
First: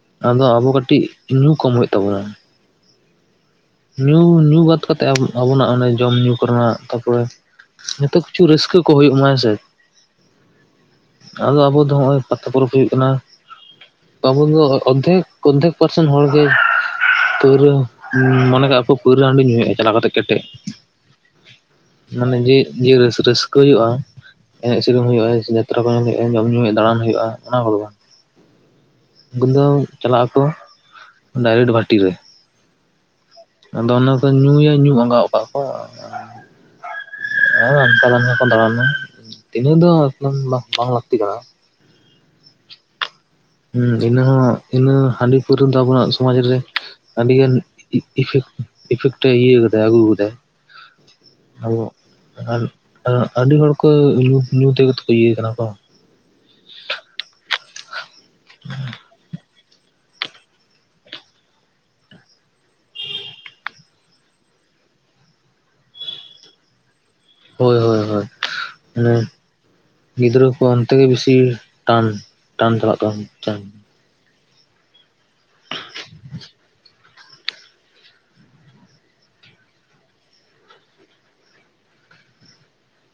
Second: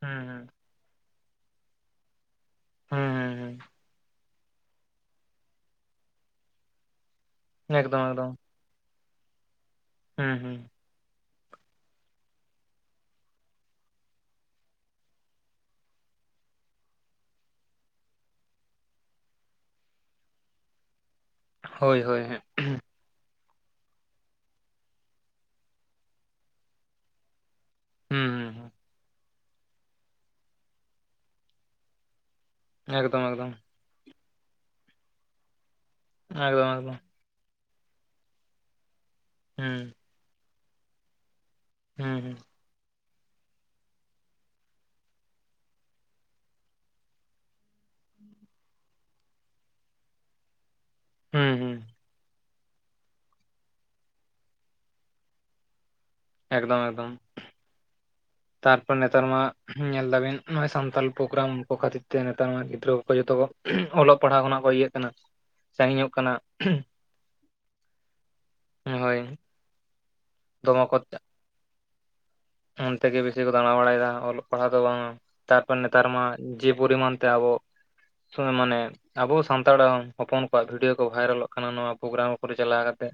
ᱦᱩᱸ ᱟᱫᱚ ᱦᱩᱸ ᱟᱵᱚ ᱠᱟᱹᱴᱤᱡ ᱧᱩ ᱠᱚᱢ ᱦᱩᱭᱩᱜ ᱛᱟᱵᱚᱱᱟ ᱦᱮᱸ ᱦᱮᱸ ᱦᱮᱸ ᱧᱩ ᱧᱩ ᱵᱟᱫ ᱠᱟᱛᱮ ᱟᱵᱚ ᱟᱵᱚᱱᱟᱜ ᱚᱱᱮ ᱡᱚᱢ ᱧᱩ ᱠᱚᱨᱮᱱᱟᱜ ᱛᱟᱨᱯᱚᱨᱮ ᱦᱩᱸ ᱮᱠᱫᱚᱢ ᱡᱚᱛᱚ ᱮᱠᱫᱚᱢ ᱠᱤᱪᱷᱩ ᱨᱟᱹᱥᱠᱟᱹ ᱠᱚ ᱦᱩᱭᱩᱜ ᱢᱟ ᱦᱮᱸᱥᱮ ᱦᱩᱸ ᱦᱩᱸ ᱟᱫᱚ ᱟᱵᱚ ᱫᱚ ᱱᱚᱜᱼᱚᱭ ᱯᱟᱛᱟ ᱯᱚᱨᱚᱵᱽ ᱦᱩᱭᱩᱜ ᱠᱟᱱᱟ ᱟᱵᱚ ᱫᱚ ᱚᱫᱫᱷᱮᱠ ᱚᱫᱫᱷᱮᱠ ᱯᱟᱨᱥᱮᱱᱴ ᱦᱚᱲ ᱜᱮ ᱯᱟᱹᱣᱨᱟᱹ ᱢᱚᱱᱮ ᱠᱟᱜᱼᱟ ᱯᱮ ᱯᱟᱹᱣᱨᱟᱹ ᱦᱟᱺᱰᱤ ᱧᱩᱭᱮᱫᱼᱟ ᱪᱟᱞᱟᱣ ᱠᱟᱛᱮᱫ ᱠᱮᱴᱮᱡ ᱦᱳᱭ ᱦᱳᱭ ᱢᱟᱱᱮ ᱦᱮᱸ ᱡᱮ ᱡᱮ ᱨᱟᱹᱥ ᱨᱟᱹᱥᱠᱟᱹ ᱦᱩᱭᱩᱜᱼᱟ ᱮᱱᱮᱡ ᱥᱮᱨᱮᱧ ᱦᱩᱭᱩᱜᱼᱟ ᱡᱟᱛᱨᱟ [unintelligible] ᱡᱚᱢ ᱧᱩ ᱦᱩᱭᱩᱜᱼᱟ ᱫᱟᱬᱟᱱ ᱦᱩᱭᱩᱜᱼᱟ ᱚᱱᱟ ᱠᱚᱫᱚ ᱵᱟᱝ ᱦᱩᱸ ᱦᱩᱸ ᱩᱱ ᱫᱚ ᱪᱟᱞᱟᱜ ᱟᱠᱚ ᱰᱟᱭᱨᱮᱠᱴ ᱵᱷᱟᱴᱤ ᱨᱮ ᱮᱠᱫᱚᱢ ᱮᱠᱫᱚᱢ ᱟᱫᱚ ᱚᱱᱟ ᱠᱚ ᱧᱩᱭᱟ ᱧᱩ ᱟᱸᱜᱟᱜᱚᱫ ᱠᱟᱜᱼᱟ ᱠᱚ ᱟᱜᱫᱚᱢ ᱮᱜᱫᱚᱢ ᱟᱱᱠᱟ ᱫᱟᱱᱠᱟ ᱠᱚ ᱫᱟᱬᱟᱱᱟ ᱛᱤᱱᱟᱹᱜ ᱫᱚ ᱦᱩᱸ ᱮᱠᱫᱚᱢ ᱫᱚ ᱵᱟᱝ ᱞᱟᱹᱠᱛᱤ ᱠᱟᱱᱟ ᱦᱩᱸ ᱦᱩᱸ ᱦᱩᱸ ᱤᱱᱟᱹᱦ ᱤᱱᱟᱹ ᱦᱟᱺᱰᱤ ᱯᱟᱹᱣᱨᱣ ᱫᱚ ᱟᱵᱚᱱᱟᱜ ᱥᱚᱢᱟᱡ ᱨᱮ ᱟᱹᱰᱤᱜᱟᱱ ᱤᱯᱷᱮᱴ ᱤᱯᱷᱮᱠᱴ ᱤᱭᱟᱹ ᱠᱟᱫᱟᱭ ᱟᱹᱜᱩ ᱟᱠᱟᱫᱟᱭ ᱦᱩᱸ ᱦᱩᱸ [unintelligible] [unintelligible] ᱟᱨ ᱟᱹᱰᱤ ᱦᱚᱲ ᱠᱚ ᱧᱩ ᱧᱩ ᱛᱮᱜᱮ ᱠᱚ ᱤᱭᱟᱹ ᱠᱟᱱᱟ ᱠᱟᱝ ᱮᱠᱫᱚᱢ ᱮᱠᱫᱚᱢ ᱛᱟᱨᱯᱚᱨ ᱱᱮᱛᱟᱨ ᱢᱟ ᱧᱮᱞ ᱫᱟᱵᱤᱱ ᱱᱚᱜᱼᱚᱭ ᱥᱟᱱᱛᱟᱞ ᱯᱨᱳᱜᱨᱟᱢ ᱠᱚ ᱠᱷᱟᱹᱛᱤᱨ ᱛᱮ ᱱᱮᱛᱟᱨ ᱢᱟ ᱜᱤᱫᱽᱨᱟᱹ ᱠᱚ ᱡᱚᱛᱚ ᱠᱚ ᱚᱞᱚᱜ ᱯᱟᱲᱦᱟᱣ ᱠᱷᱚᱱᱟᱜ ᱠᱚ ᱤᱭᱟᱹᱜ ᱠᱟᱱᱟ ᱥᱟᱸᱜᱤᱧᱚᱜ ᱠᱟᱱᱟ ᱦᱚᱭ ᱦᱚᱭ ᱦᱚᱭ ᱢᱟᱱᱮ ᱦᱳᱭ ᱜᱤᱫᱽᱨᱟᱹ ᱠᱚ ᱚᱱᱛᱮᱜᱮ ᱵᱮᱥᱤ ᱴᱟᱱ ᱴᱟᱱ ᱪᱟᱞᱟᱜ ᱚᱱᱛᱮᱜᱮ ᱠᱟᱱ ᱵᱮᱥᱤ ᱠᱚ ᱴᱟᱱ ᱫᱟᱬᱟ ᱵᱟᱲᱟᱭᱮᱫᱟ ᱚᱞᱚᱜ ᱯᱟᱲᱦᱟᱣ ᱫᱚ ᱵᱟᱝ ᱛᱟᱨᱯᱚᱨ ᱱᱮᱛᱟᱨ ᱢᱟ ᱡᱮ ᱯᱚᱨᱤᱢᱟᱱ ᱛᱮ ᱟᱵᱚ ᱢᱟᱱᱮ ᱟᱵᱚ ᱥᱟᱱᱛᱟᱲᱟᱜ ᱦᱚᱯᱚᱱ ᱠᱚᱣᱟᱜ ᱵᱷᱤᱰᱭᱳ ᱠᱚ ᱵᱷᱟᱭᱨᱟᱞᱚᱜ ᱠᱟᱱᱟ ᱱᱚᱣᱟ ᱯᱳᱜᱨᱟᱢ ᱠᱚᱨᱮ ᱪᱟᱞᱟᱣ ᱠᱟᱛᱮᱫ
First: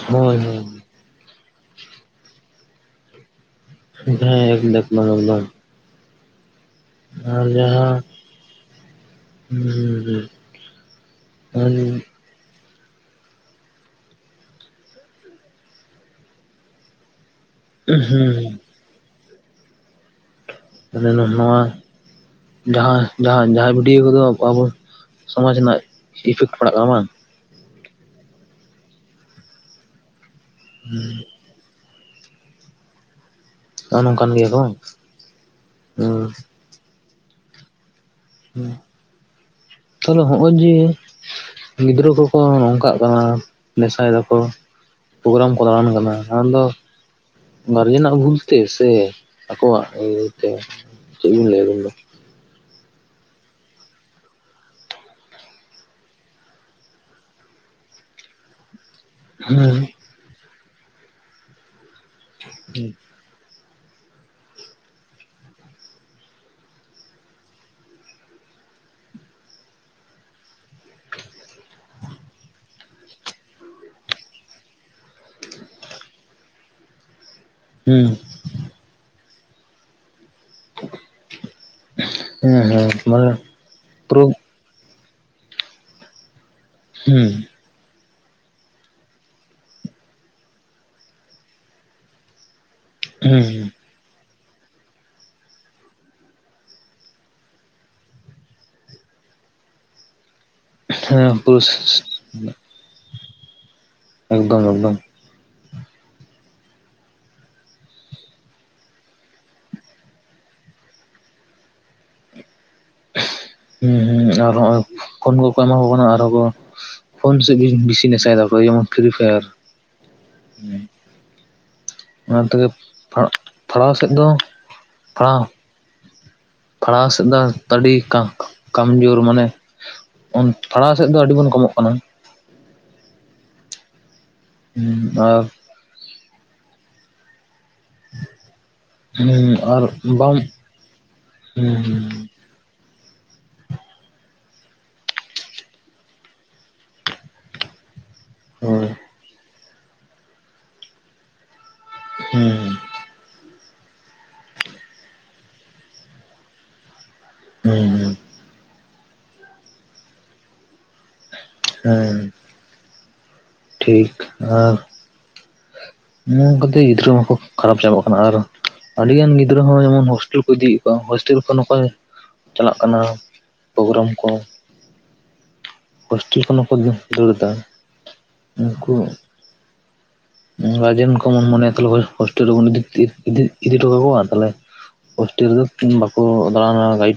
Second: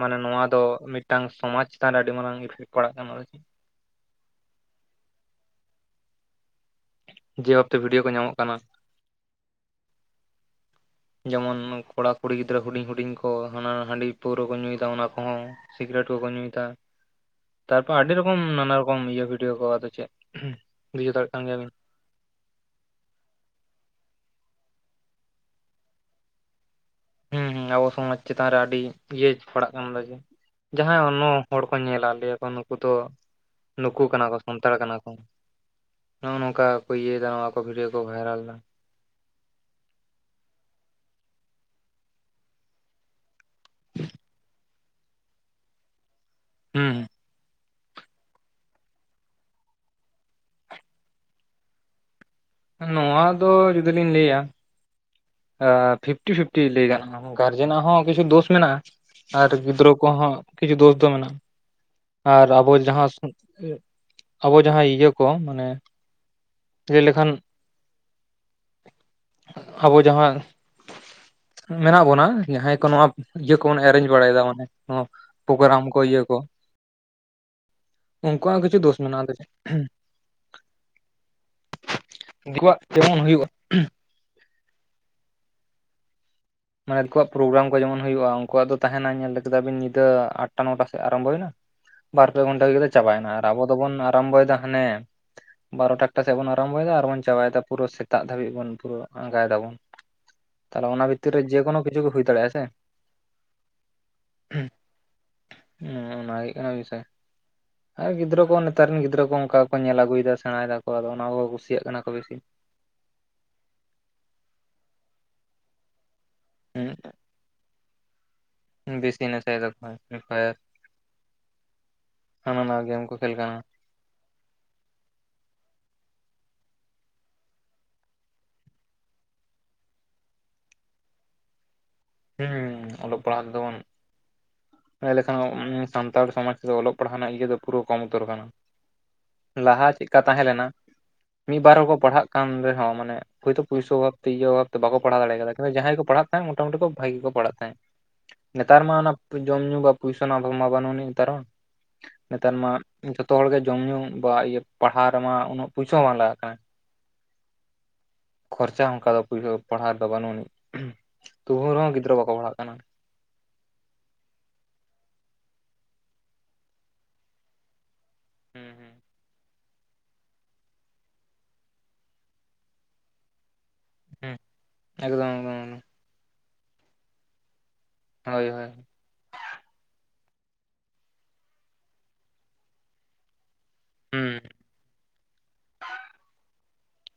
ᱢᱟᱱᱮ ᱦᱳᱭ ᱱᱚᱣᱟ ᱫᱚ ᱦᱳᱭ ᱢᱤᱫᱴᱟᱝ ᱥᱚᱢᱟᱡᱽ ᱪᱮᱛᱟᱱ ᱨᱮ ᱟᱹᱰᱤ ᱢᱟᱨᱟᱝ ᱤᱯᱷᱮᱠᱴ ᱯᱟᱲᱟᱜ ᱠᱟᱱᱟ [unintelligible] ᱟᱨ ᱡᱮ ᱵᱷᱟᱵᱛᱮ ᱵᱷᱤᱰᱭᱳ ᱡᱟᱦᱟᱸ ᱠᱚ ᱧᱟᱢᱚᱜ ᱠᱟᱱᱟ [unintelligible] ᱡᱮᱢᱚᱱ ᱠᱚᱲᱟ ᱠᱩᱲᱤ ᱜᱤᱫᱽᱨᱟᱹ ᱦᱩᱰᱤᱧ ᱦᱩᱰᱤᱧ ᱠᱚ ᱦᱟᱱᱟ ᱦᱟᱺᱰᱤ ᱯᱟᱹᱣᱨᱟᱹ ᱠᱚ ᱧᱩᱭᱮᱫᱟ ᱚᱱᱟ ᱠᱚᱦᱚᱸ ᱥᱤᱜᱨᱮᱴ ᱠᱚᱠᱚ ᱧᱩᱭᱮᱫᱟ ᱛᱟᱨᱯᱚᱨ ᱟᱹᱰᱤ ᱨᱚᱠᱚᱢ ᱦᱩᱸ ᱱᱟᱱᱟ ᱨᱚᱠᱚᱢ ᱤᱭᱟᱹ ᱵᱷᱤᱰᱭᱳ ᱠᱚ ᱟᱫᱚ ᱪᱮᱫ ᱢᱟᱱᱮ ᱵᱩᱡᱷᱟᱹᱣ ᱱᱚ ᱫᱟᱲᱮᱭᱟᱜ ᱠᱟᱱ ᱱᱚᱣᱟ ᱜᱮᱭᱟᱵᱤᱱ ᱡᱟᱦᱟᱸ ᱡᱟᱦᱟᱸ ᱵᱷᱤᱰᱭᱳ ᱠᱚᱫᱚ ᱟᱵᱚ ᱥᱚᱢᱟᱡᱽ ᱨᱮᱱᱟᱜ ᱤᱯᱷᱮᱠᱴ ᱯᱟᱲᱟᱜ ᱠᱟᱱᱟ ᱵᱟᱝ ᱦᱩᱸ ᱦᱩᱸ ᱟᱵᱚ ᱥᱚᱢᱟᱡᱽ ᱪᱮᱛᱟᱱ ᱨᱮ ᱟᱹᱰᱤ ᱤᱭᱟᱹ ᱯᱟᱲᱟᱜ ᱠᱟᱱᱟ ᱡᱮ ᱡᱟᱦᱟᱸ ᱚᱱᱱᱚ ᱦᱚᱲ ᱠᱚ ᱧᱮᱞᱟ ᱞᱟᱹᱭᱟᱠᱚ ᱱᱩᱠᱩ ᱫᱚ ᱱᱩᱠᱩ ᱱᱚᱜᱼᱚ ᱠᱟᱱᱟ ᱱᱚᱝᱠᱟᱱ ᱠᱚ ᱜᱮᱭᱟ ᱥᱟᱱᱛᱟᱲ ᱵᱟᱝ ᱠᱟᱱᱟ ᱠᱚ ᱱᱚᱜᱼᱚᱭ ᱱᱚᱝᱠᱟ ᱠᱚ ᱤᱭᱟᱹᱭᱮᱫᱟ ᱱᱚᱣᱟ ᱠᱚ ᱵᱷᱤᱰᱭᱳ ᱠᱚ ᱵᱷᱟᱭᱨᱟᱞ ᱦᱩᱸ [inaudible] ᱛᱟᱦᱚᱞᱮ ᱦᱚᱜᱼᱚᱭ ᱡᱮ ᱜᱤᱫᱽᱨᱟᱹ ᱠᱚᱠᱚ ᱱᱚᱝᱠᱟᱜ ᱠᱟᱱᱟ ᱱᱮᱥᱟᱭ ᱫᱟᱠᱚ ᱯᱨᱳᱜᱨᱟᱢ ᱠᱚ ᱫᱟᱬᱟᱱ ᱠᱟᱱᱟ ᱟᱸᱫᱚ ᱦᱩᱸ ᱜᱟᱨᱡᱮᱱᱟᱜ ᱵᱷᱩᱞ ᱛᱮ ᱥᱮ ᱟᱠᱚᱣᱟᱜ ᱤᱭᱟᱹ ᱛᱮ ᱪᱮᱫ ᱵᱤᱱ ᱞᱟᱹᱭᱟ ᱟᱵᱮᱱ ᱫᱚ ᱱᱚᱣᱟ ᱫᱚ ᱡᱩᱫᱤ ᱞᱤᱧ ᱞᱟᱹᱭᱟ ᱯᱷᱤᱯᱴᱤ ᱯᱷᱤᱯᱴᱤ ᱞᱟᱹᱭ ᱜᱟᱱᱚᱜᱼᱟ ᱜᱟᱨᱡᱮᱱᱟᱜ ᱦᱚᱸ ᱠᱤᱪᱷᱩ ᱫᱳᱥ ᱢᱮᱱᱟᱜᱼᱟ ᱟᱨ ᱦᱩᱸ ᱜᱤᱫᱽᱨᱟᱹ ᱠᱚᱦᱚᱸ ᱠᱤᱪᱷᱩ ᱫᱳᱥ ᱫᱚ ᱢᱮᱱᱟᱜᱼᱟ ᱟᱨ ᱟᱵᱚ ᱡᱟᱦᱟᱸ ᱟᱵᱚ ᱡᱟᱦᱟᱸ ᱤᱭᱟᱹ ᱠᱚ ᱢᱟᱱᱮ ᱞᱟᱹᱭ ᱞᱮᱠᱷᱟᱱ ᱟᱵᱚ ᱡᱟᱦᱟᱸ ᱢᱮᱱᱟᱜ ᱵᱚᱱᱟ ᱡᱟᱦᱟᱸᱭ ᱠᱚ ᱱᱚᱣᱟ ᱤᱭᱟᱹ ᱠᱚᱵᱚᱱ ᱮᱨᱮᱧᱡᱽ ᱵᱟᱲᱟᱭ ᱮᱫᱟ ᱢᱟᱱᱮ ᱯᱨᱳᱜᱨᱟᱢ ᱠᱚ ᱤᱭᱟᱹ ᱠᱚ᱾ ᱦᱩᱸ ᱩᱱᱠᱩᱣᱟᱜ ᱦᱚᱸ ᱠᱤᱪᱷᱩ ᱫᱚᱥ ᱢᱮᱱᱟᱜᱼᱟ ᱯᱟᱪᱮᱫ᱾ ᱩᱱᱠᱩᱣᱟᱜ ᱦᱮᱸ ᱡᱮᱢᱚᱱ ᱢᱟᱱᱮ ᱦᱩᱭᱩᱜᱼᱟ, [unintelligible] ᱢᱟᱱᱮ ᱦᱩᱸ ᱩᱱᱩᱠᱩᱣᱟᱜ ᱯᱨᱳᱜᱨᱟᱢ ᱠᱚ ᱡᱮᱢᱚᱱ ᱦᱩᱭᱩᱜᱼᱟ ᱩᱱᱠᱩᱣᱟᱜ ᱫᱚ ᱛᱟᱦᱮᱸᱱᱟ ᱧᱮᱞ ᱠᱮᱫᱟ ᱵᱤᱱ ᱧᱤᱫᱟᱹ ᱟᱴᱴᱟ ᱱᱚᱴᱟ ᱥᱮᱫ ᱟᱨᱟᱢᱵᱷᱚ ᱦᱩᱭ ᱮᱱᱟ᱾ ᱵᱟᱨ ᱯᱮ ᱜᱷᱚᱱᱴᱟ ᱛᱮ ᱪᱟᱵᱟᱭᱱᱟ ᱟᱨ ᱦᱩᱸ ᱟᱵᱚ ᱫᱚᱵᱚᱱ ᱟᱨᱟᱢᱵᱚᱭᱮᱫᱟ ᱦᱟᱱᱮ ᱵᱟᱨᱚ ᱴᱟ ᱮᱠᱴᱟ ᱥᱮᱫ ᱵᱚᱱ ᱟᱨᱟᱢᱵᱚᱭᱮᱫᱟ ᱟᱨᱵᱚᱱ ᱪᱟᱵᱟᱭᱮᱫᱟ ᱯᱩᱨᱟᱹ ᱥᱮᱛᱟᱜ ᱫᱷᱟᱹᱵᱤᱡ ᱵᱚᱱ ᱯᱩᱨᱟᱹ ᱟᱸᱜᱟᱭ ᱫᱟᱵᱚᱱ᱾ ᱛᱟᱦᱚᱞᱮ ᱚᱱᱟ ᱵᱷᱤᱛᱤᱨ ᱦᱮᱸ ᱨᱮ ᱡᱮ ᱯᱩᱨᱟᱹ ᱠᱳᱱᱳ ᱠᱤᱪᱷᱩ ᱜᱮ ᱦᱩᱭ ᱫᱟᱲᱮᱭᱟᱜᱼᱟ ᱥᱮ? ᱮᱠᱫᱚᱢ ᱮᱠᱫᱚᱢ ᱦᱩᱸ ᱚᱱᱟ ᱦᱩᱭᱩᱜ ᱠᱟᱱᱟ ᱵᱤᱥᱚᱭ᱾ ᱟᱨ ᱜᱤᱫᱽᱨᱟᱹ ᱠᱚ ᱱᱮᱛᱟᱨ ᱨᱮᱱ ᱜᱤᱫᱽᱨᱟᱹ ᱠᱚ ᱚᱱᱠᱟ ᱠᱚ ᱧᱮᱞ ᱟᱹᱜᱩᱭᱮᱫᱟ ᱥᱮᱬᱟᱭ ᱫᱟᱠᱚ ᱟᱫᱚ ᱚᱱᱟ ᱠᱚ ᱠᱩᱥᱤᱭᱟᱜ ᱠᱟᱱᱟ ᱠᱚ ᱵᱤᱥᱤ᱾ ᱦᱩᱸ ᱦᱩᱸ ᱟᱨ ᱦᱚᱸᱜᱼᱚᱭ ᱯᱷᱳᱱ ᱠᱚᱠᱚ ᱮᱢᱟ ᱠᱚ ᱠᱟᱱᱟ ᱟᱨᱦᱚᱸ ᱠᱚ ᱯᱷᱳᱱ ᱥᱮᱫ ᱜᱮ ᱵᱤᱥᱤ ᱱᱮᱥᱟᱭ ᱫᱟᱠᱚ ᱡᱮᱢᱚᱱ ᱦᱩᱸ ᱯᱷᱨᱤ ᱵᱮᱥᱤ ᱯᱷᱟᱭᱟᱨ, ᱱᱮᱥᱟᱭ ᱫᱟᱠᱚ ᱯᱷᱨᱤ ᱯᱷᱟᱭᱟᱨ ᱚᱱᱟ ᱦᱟᱱᱟ ᱛᱮᱜᱮ ᱱᱟᱣᱟ ᱜᱮᱢ ᱠᱚ ᱯᱷᱟ ᱠᱷᱮᱞ ᱠᱟᱱᱟ ᱯᱷᱟᱲᱟᱣ ᱥᱮᱫ ᱫᱚ ᱯᱟᱲᱦᱟᱣ ᱯᱟᱲᱦᱟᱣ ᱥᱮᱫ ᱫᱚ ᱟᱹᱰᱤ ᱠᱟ ᱠᱟᱢᱡᱳᱨ ᱢᱟᱱᱮ ᱯᱷᱟᱲᱟᱣ ᱥᱮᱫ ᱫᱚ ᱟᱹᱰᱤ ᱵᱚᱱ ᱠᱚᱢᱚᱜ ᱠᱟᱱᱟ᱾ ᱦᱩᱸ ᱚᱞᱚᱜ ᱯᱟᱲᱦᱟᱣ ᱛᱮ ᱫᱚ ᱵᱚᱱ ᱞᱟᱹᱭ ᱞᱮᱠᱷᱟᱱ ᱥᱟᱱᱛᱟᱲ ᱥᱚᱢᱟᱡᱽ ᱨᱮᱫᱚ ᱚᱞᱚᱜ ᱯᱟᱲᱦᱟᱣ ᱨᱮᱱᱟᱜ ᱤᱭᱟᱹ ᱫᱚ ᱯᱩᱨᱟᱹ ᱠᱚᱢ ᱩᱛᱟᱹᱨ ᱠᱟᱱᱟ, ᱟᱨ ᱟᱨ ᱞᱟᱦᱟ ᱪᱮᱫ ᱞᱮᱠᱟ ᱵᱟᱢ ᱛᱟᱦᱮᱸ ᱞᱮᱱᱟ ᱢᱤᱫ ᱦᱩᱸ ᱵᱟᱨ ᱦᱚᱸᱠᱚ ᱦᱩᱸ ᱯᱟᱲᱦᱟᱜ ᱟᱱ ᱨᱮ ᱦᱚᱸ ᱢᱟᱱᱮ, ᱦᱳᱭᱳᱛᱳ ᱯᱩᱭᱥᱟᱹ ᱚᱵᱷᱟᱵᱽ ᱛᱮ ᱤᱭᱟᱹ ᱚᱵᱷᱟᱵᱽ ᱛᱮ ᱵᱟᱠᱚ ᱯᱟᱲᱦᱟᱣ ᱫᱟᱲᱮ ᱠᱟᱣᱫᱟ ᱠᱤᱱᱛᱩ ᱡᱟᱦᱟᱸᱭ ᱠᱚ ᱯᱟᱲᱦᱟᱜ ᱛᱟᱦᱮᱸᱫ ᱢᱴᱟ ᱢᱩᱴᱤ ᱠᱚ ᱵᱷᱟᱜᱤ ᱠᱚ ᱯᱟᱲᱦᱟᱜ ᱛᱟᱦᱮᱸᱫ᱾ ᱱᱮᱛᱟᱨ ᱦᱳᱭ ᱢᱟ ᱚᱱᱟ ᱡᱚᱢ ᱧᱩ ᱵᱟ ᱯᱩᱭᱥᱟ ᱢᱟ ᱵᱟᱹᱱᱩᱜ ᱟᱱᱤᱡ ᱱᱮᱛᱟᱨ ᱦᱚᱸ ᱱᱮᱛᱟᱨ ᱦᱩᱸ ᱢᱟ, ᱡᱷᱚᱛᱚ ᱦᱚᱲ ᱜᱮ ᱡᱚᱢ ᱧᱩ ᱵᱟ ᱯᱟᱲᱦᱟᱣ ᱨᱮᱢᱟ ᱩᱱᱟᱹᱜ ᱯᱩᱭᱥᱟᱹ ᱢᱟ ᱵᱟᱝ ᱞᱟᱜᱟᱜ ᱠᱟᱱᱟ᱾ ᱦᱩᱸ ᱦᱩᱸ ᱠᱷᱚᱨᱪᱟ ᱚᱱᱠᱟ ᱫᱚ ᱯᱟᱹ ᱯᱟᱲᱦᱟᱣ ᱨᱮᱫᱚ ᱵᱟᱹᱱᱩᱜ ᱟᱹᱱᱤᱡ, ᱛᱩᱵᱩ ᱨᱮᱦᱚᱸ ᱦᱮᱸ ᱜᱤᱫᱽᱨᱟᱹ ᱵᱟᱠᱚ ᱯᱟᱲᱦᱟᱜ ᱠᱟᱱᱟ᱾ ᱴᱷᱤᱠ ᱟᱨ ᱱᱚᱝᱠᱟᱛᱮ ᱜᱤᱫᱽᱨᱟᱹ ᱢᱟᱠᱚ ᱠᱷᱟᱨᱟᱯ ᱪᱟᱵᱟᱜ ᱠᱟᱱᱟ ᱟᱨ ᱦᱩᱸ ᱦᱩᱸ ᱟᱹᱰᱤ ᱜᱟᱱ ᱜᱤ ᱫᱽᱨᱟᱹ ᱦᱚᱸ ᱡᱮᱢᱚᱱ ᱦᱳᱥᱴᱮᱞ ᱠᱚ ᱤᱫᱤᱭᱮᱫ ᱠᱚᱣᱟ ᱦᱳᱥᱴᱮᱞ ᱠᱷᱚᱱ ᱦᱚᱸ ᱠᱚ ᱪᱟᱞᱟᱜ ᱠᱟᱱᱟ, ᱯᱨᱳᱜᱨᱟᱢ ᱠᱚ ᱦᱩᱸ ᱮᱠᱫᱚᱢ ᱮᱠᱫᱚᱢ ᱦᱳᱥᱴᱮᱞ ᱠᱷᱚᱱ ᱦᱚᱸ ᱠᱚ ᱫᱟᱹᱲ ᱫᱟ᱾ ᱦᱳᱭ ᱦᱳᱭ ᱩᱱᱠᱩ ᱜᱟᱨᱡᱮᱱ ᱠᱚᱵᱚᱱ ᱢᱚᱱᱮᱭᱟ ᱦᱳᱥᱴᱮᱞ ᱨᱮᱵᱚᱱ ᱤᱫᱤ ᱤᱫᱤ ᱤᱫᱤ ᱦᱚᱴᱚ ᱠᱟ ᱠᱚᱣᱟ ᱦᱩᱸ ᱛᱟᱦᱞᱮ, ᱦᱳᱥᱴᱮᱞ ᱨᱮᱫᱚ ᱵᱟᱠᱚ ᱫᱟᱲᱟᱱᱟ ᱜᱟᱭᱤᱰ